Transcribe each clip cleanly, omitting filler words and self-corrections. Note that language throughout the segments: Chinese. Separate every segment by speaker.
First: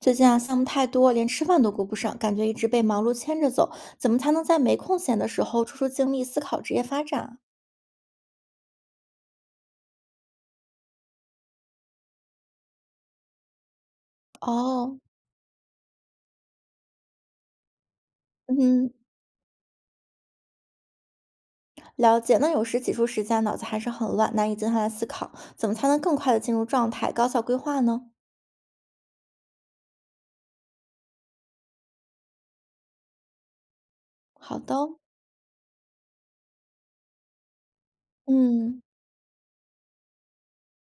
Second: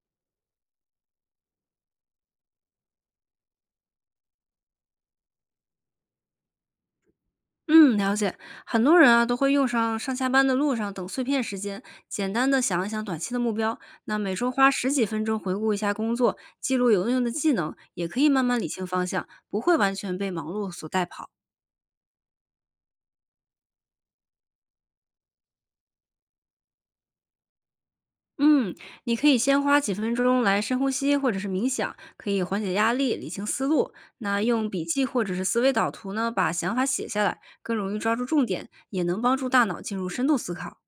Speaker 1: 最近啊，项目太多，连吃饭都顾不上，感觉一直被忙碌牵着走。怎么才能在没空闲的时候抽出精力思考职业发展啊？
Speaker 2: 嗯，了解。很多人啊都会用上上下班的路上等碎片时间，简单的想一想短期的目标。那每周花十
Speaker 1: 哦，
Speaker 2: 几分钟回顾一下工作，记录有用的技能，也可以慢慢理清
Speaker 1: 嗯，
Speaker 2: 方向，不会完全被忙碌所带跑。
Speaker 1: 了解。那有时挤出时间，脑子还是很乱，难以静下来思考。怎么才能更快的进入状态，高效规划呢？
Speaker 2: 嗯，你可以先花几分钟来深呼吸或者是冥想，可以缓解压力、理清思路。那
Speaker 1: 好
Speaker 2: 用
Speaker 1: 的，
Speaker 2: 笔记或者是思维导图呢，把想法写下来，更容易抓住重点，
Speaker 1: 嗯，
Speaker 2: 也能帮助大脑进入深度思考。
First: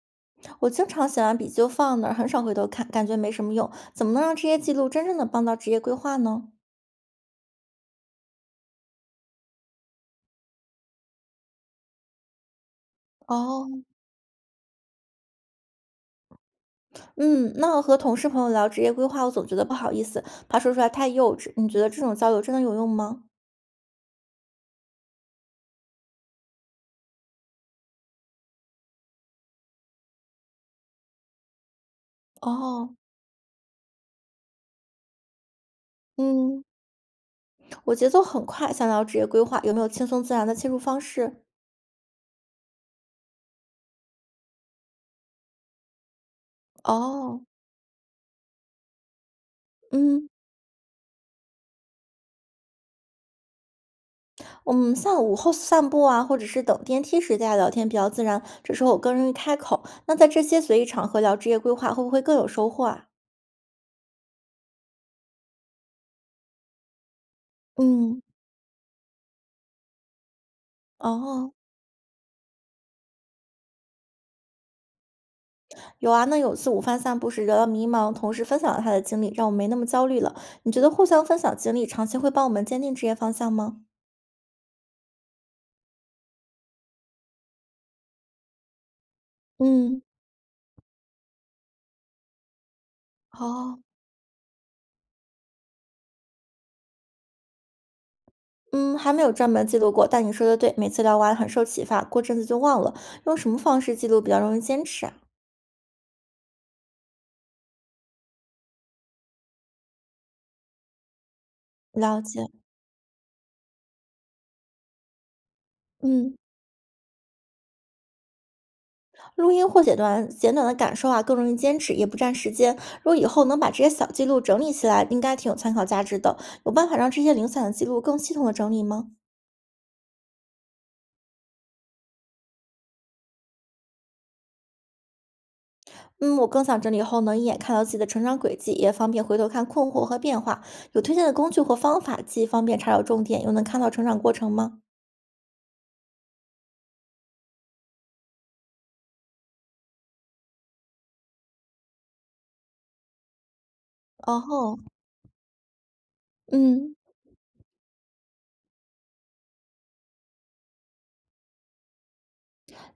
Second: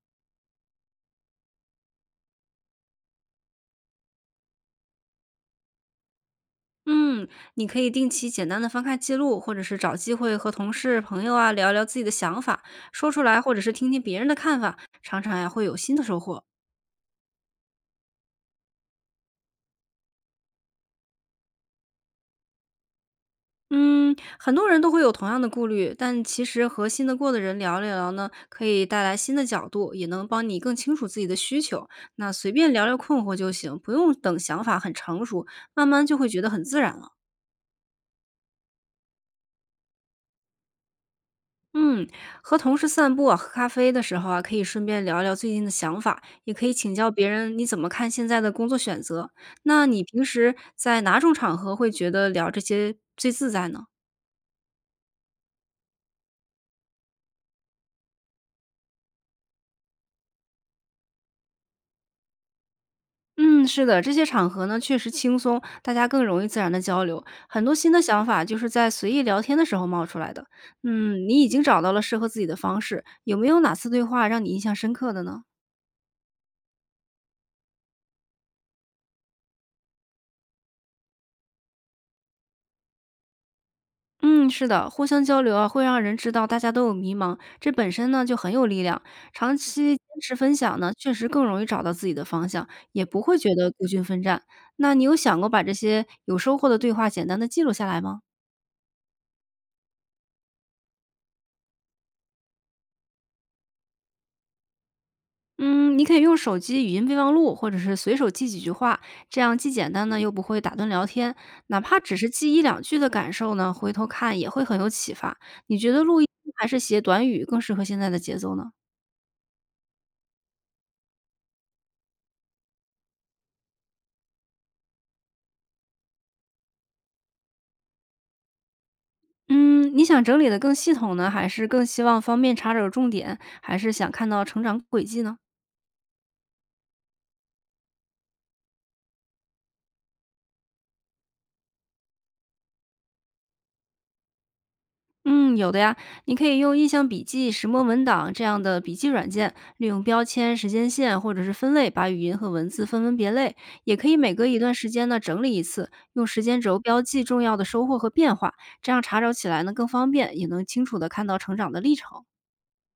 Speaker 1: 我经常写完笔记就放那儿，很少回头看，感觉没什么用。怎么能让这些记录真正的帮到职业规划呢？
Speaker 2: 嗯，你可以定期简单的翻看记录，或者是找机会和同事、朋友啊聊聊自己的想法，说出来，或者是
Speaker 1: 哦，
Speaker 2: 听听别人的看法，常常呀会有新的收获。
Speaker 1: 嗯，那和同事朋友聊职业规划，我总觉得不好意思，怕说出来太幼稚。你觉得这种交流真的有用吗？
Speaker 2: 嗯，很多人都会有同样的顾虑，但其实和信得过的人聊一聊呢，可以带来新的角度，也能帮你更清楚自己的需求。那随便聊
Speaker 1: 哦，
Speaker 2: 聊困惑就行，不用等想法很成熟，慢慢就会觉得很
Speaker 1: 嗯，
Speaker 2: 自然了。
Speaker 1: 我节奏很快，想聊职业规划，有没有轻松自然的切入方式？
Speaker 2: 嗯，和同事散步啊，喝咖啡的时候啊，可以顺便聊聊最近的想法，也可以请教别
Speaker 1: 哦，
Speaker 2: 人你怎么看现在的工作选择。那你平
Speaker 1: 嗯，
Speaker 2: 时在哪种场合会觉得聊这些最自在呢？
Speaker 1: 我们像午后散步啊，或者是等电梯时大家聊天比较自然，这时候我更容易开口。那在这些随意场合聊职业规划，会不会更有收获啊？
Speaker 2: 嗯，是的，这些场合呢确实轻松，大家更容易自然的交流，很多新的
Speaker 1: 嗯，
Speaker 2: 想法就是在随意聊天的时候冒出来的。嗯，你已
Speaker 1: 哦。
Speaker 2: 经找到了适合自己的方式，有没有哪次对话让你印象深刻的呢？
Speaker 1: 有啊，那有次午饭散步时聊到迷茫，同事分享了他的经历，让我没那么焦虑了。你觉得互相分享经历，长期会帮我们坚定职业方向吗？
Speaker 2: 嗯，是的，互相交流啊，会让人知道大家都有迷茫，这本身呢就很有力量。长期
Speaker 1: 嗯，
Speaker 2: 坚持分享呢，确实更容易找到自己的方向，也不会觉得
Speaker 1: 好，
Speaker 2: 孤军奋战。那你有想过把这些有收获的对话简单的记录下来吗？
Speaker 1: 嗯，还没有专门记录过，但你说的对，每次聊完很受启发，过阵子就忘了。用什么方式记录比较容易坚持啊？
Speaker 2: 嗯，你可以用手机语音备忘录，或者是随手记几句话，这样既简单呢，又不会打断聊天。哪怕只
Speaker 1: 了
Speaker 2: 是
Speaker 1: 解，
Speaker 2: 记一两句的感受呢，回头看也会很有启发。你觉得录音
Speaker 1: 嗯，
Speaker 2: 还是写短语更适合现在的节奏呢？
Speaker 1: 录音或写短简短的感受啊，更容易坚持，也不占时间。如果以后能把这些小记录整理起来，应该挺有参考价值的。有办法让这些零散的记录更系统的整理吗？
Speaker 2: 嗯，你想整理的更系统呢，还是更希望方便查找重点，还是想看到成长轨迹呢？
Speaker 1: 嗯，我更想整理后能一眼看到自己的成长轨迹，也方便回头看困惑和变化。有推荐的工具或方法，既方便查找重点，又能看到成长过程吗？
Speaker 2: 嗯，有的呀，你可以用印象笔记、石墨文档这样的笔记软件，利用标签、时间线或者是分类，把语音和文字分门别类。也可以每隔一段
Speaker 1: 哦，
Speaker 2: 时间呢整理一次，用时间轴
Speaker 1: 嗯，
Speaker 2: 标记重要的收获和变化，这样查找起来呢更方便，也能清楚的看到成长的历程。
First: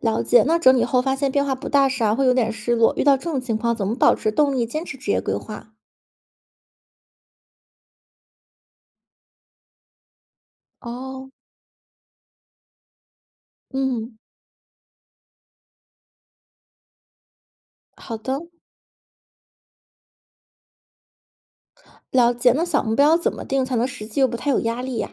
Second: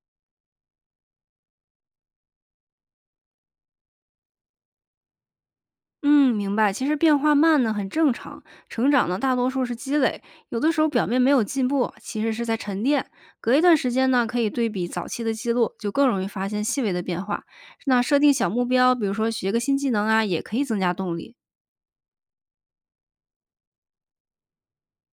Speaker 1: 了解。那整理后发现变化不大时啊，会有点失落。遇到这种情况，怎么保持动力，坚持职业规划？
Speaker 2: 嗯，明白。其实变化慢呢，很正常。成长呢，大多数是积累，有的时候表面没
Speaker 1: 哦，
Speaker 2: 有进步，其实是在沉淀。隔一段时间
Speaker 1: 嗯，
Speaker 2: 呢，可以对比早期的记录，就更容易发现细微的变化。那
Speaker 1: 好
Speaker 2: 设定
Speaker 1: 的，
Speaker 2: 小目标，比如说学个新技能啊，也可以增加动力。
Speaker 1: 了解。那小目标怎么定才能实际又不太有压力呀、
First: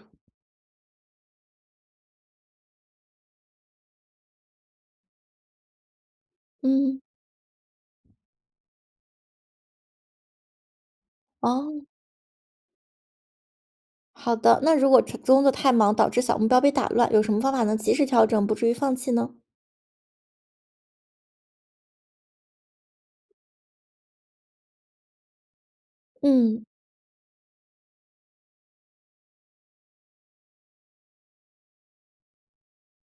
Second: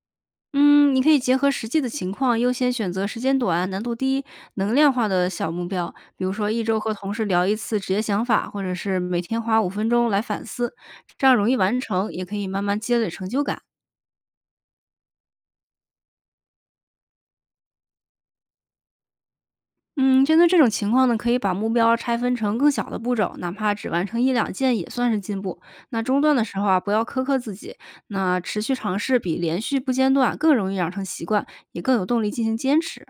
Speaker 2: 嗯，你可以结合实际的情况，优先选择时间短、难度低、能量化的小目标，比如说一周和
Speaker 1: 嗯，
Speaker 2: 同事聊一次职业想法，或者是每天花5分钟来反思，这样容易完
Speaker 1: 哦，
Speaker 2: 成，也可以慢慢积累成就感。
Speaker 1: 好的。那如果工作太忙导致小目标被打乱，有什么方法能及时调整，不至于放弃呢？
Speaker 2: 嗯，针对这种情况呢，可以把目标拆分成更小的步骤，哪怕只完成一两件也算是进步。那中断的时
Speaker 1: 嗯，
Speaker 2: 候啊，不要苛刻自己，那持续尝试比连续不间断更容易养成习惯，也更有动力进行坚持。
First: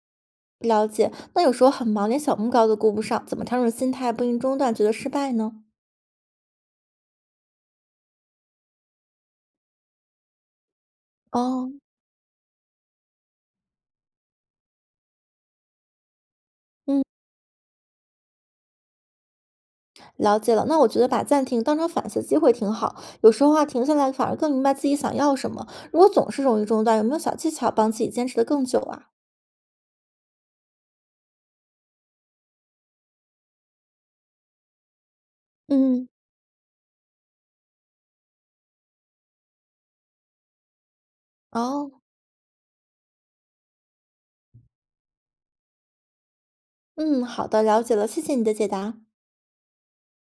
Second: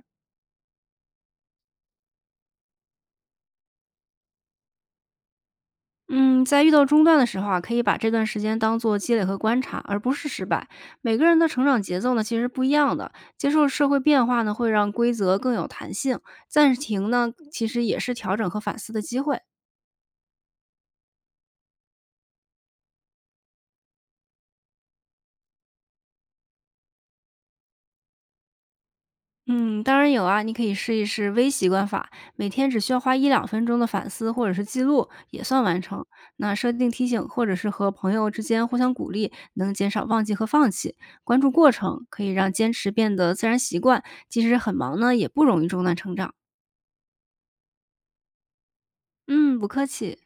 Speaker 1: 了解，那有时候很忙，连小目标都顾不上，怎么调整心态，不因中断觉得失败呢？
Speaker 2: 嗯，在遇到中断的时候啊，可以把这段时间当做积累和观察，而不是失败。每个人的成
Speaker 1: 哦，
Speaker 2: 长节奏呢，其实不一样的。接受社会变化呢，会让规则更有弹性；暂
Speaker 1: 嗯，
Speaker 2: 停呢，其实也是调整和反思的机会。
Speaker 1: 了解了。那我觉得把暂停当成反思机会挺好，有时候啊，停下来反而更明白自己想要什么。如果总是容易中断，有没有小技巧帮自己坚持的更久啊？
Speaker 2: 嗯，当然有啊，你可以试一试微习惯法，每天只需要花1~2分钟的反思或者是记录，也算完成。
Speaker 1: 嗯，
Speaker 2: 那设定提醒或者是和朋友之间互相鼓励，能减少忘记和放弃。关注过
Speaker 1: 哦，
Speaker 2: 程可以让坚持变得自然习惯，即使很忙呢，也不容易中断成长。
Speaker 1: 嗯，好的，了解了，谢谢你的解答。
Speaker 2: 嗯，不客气。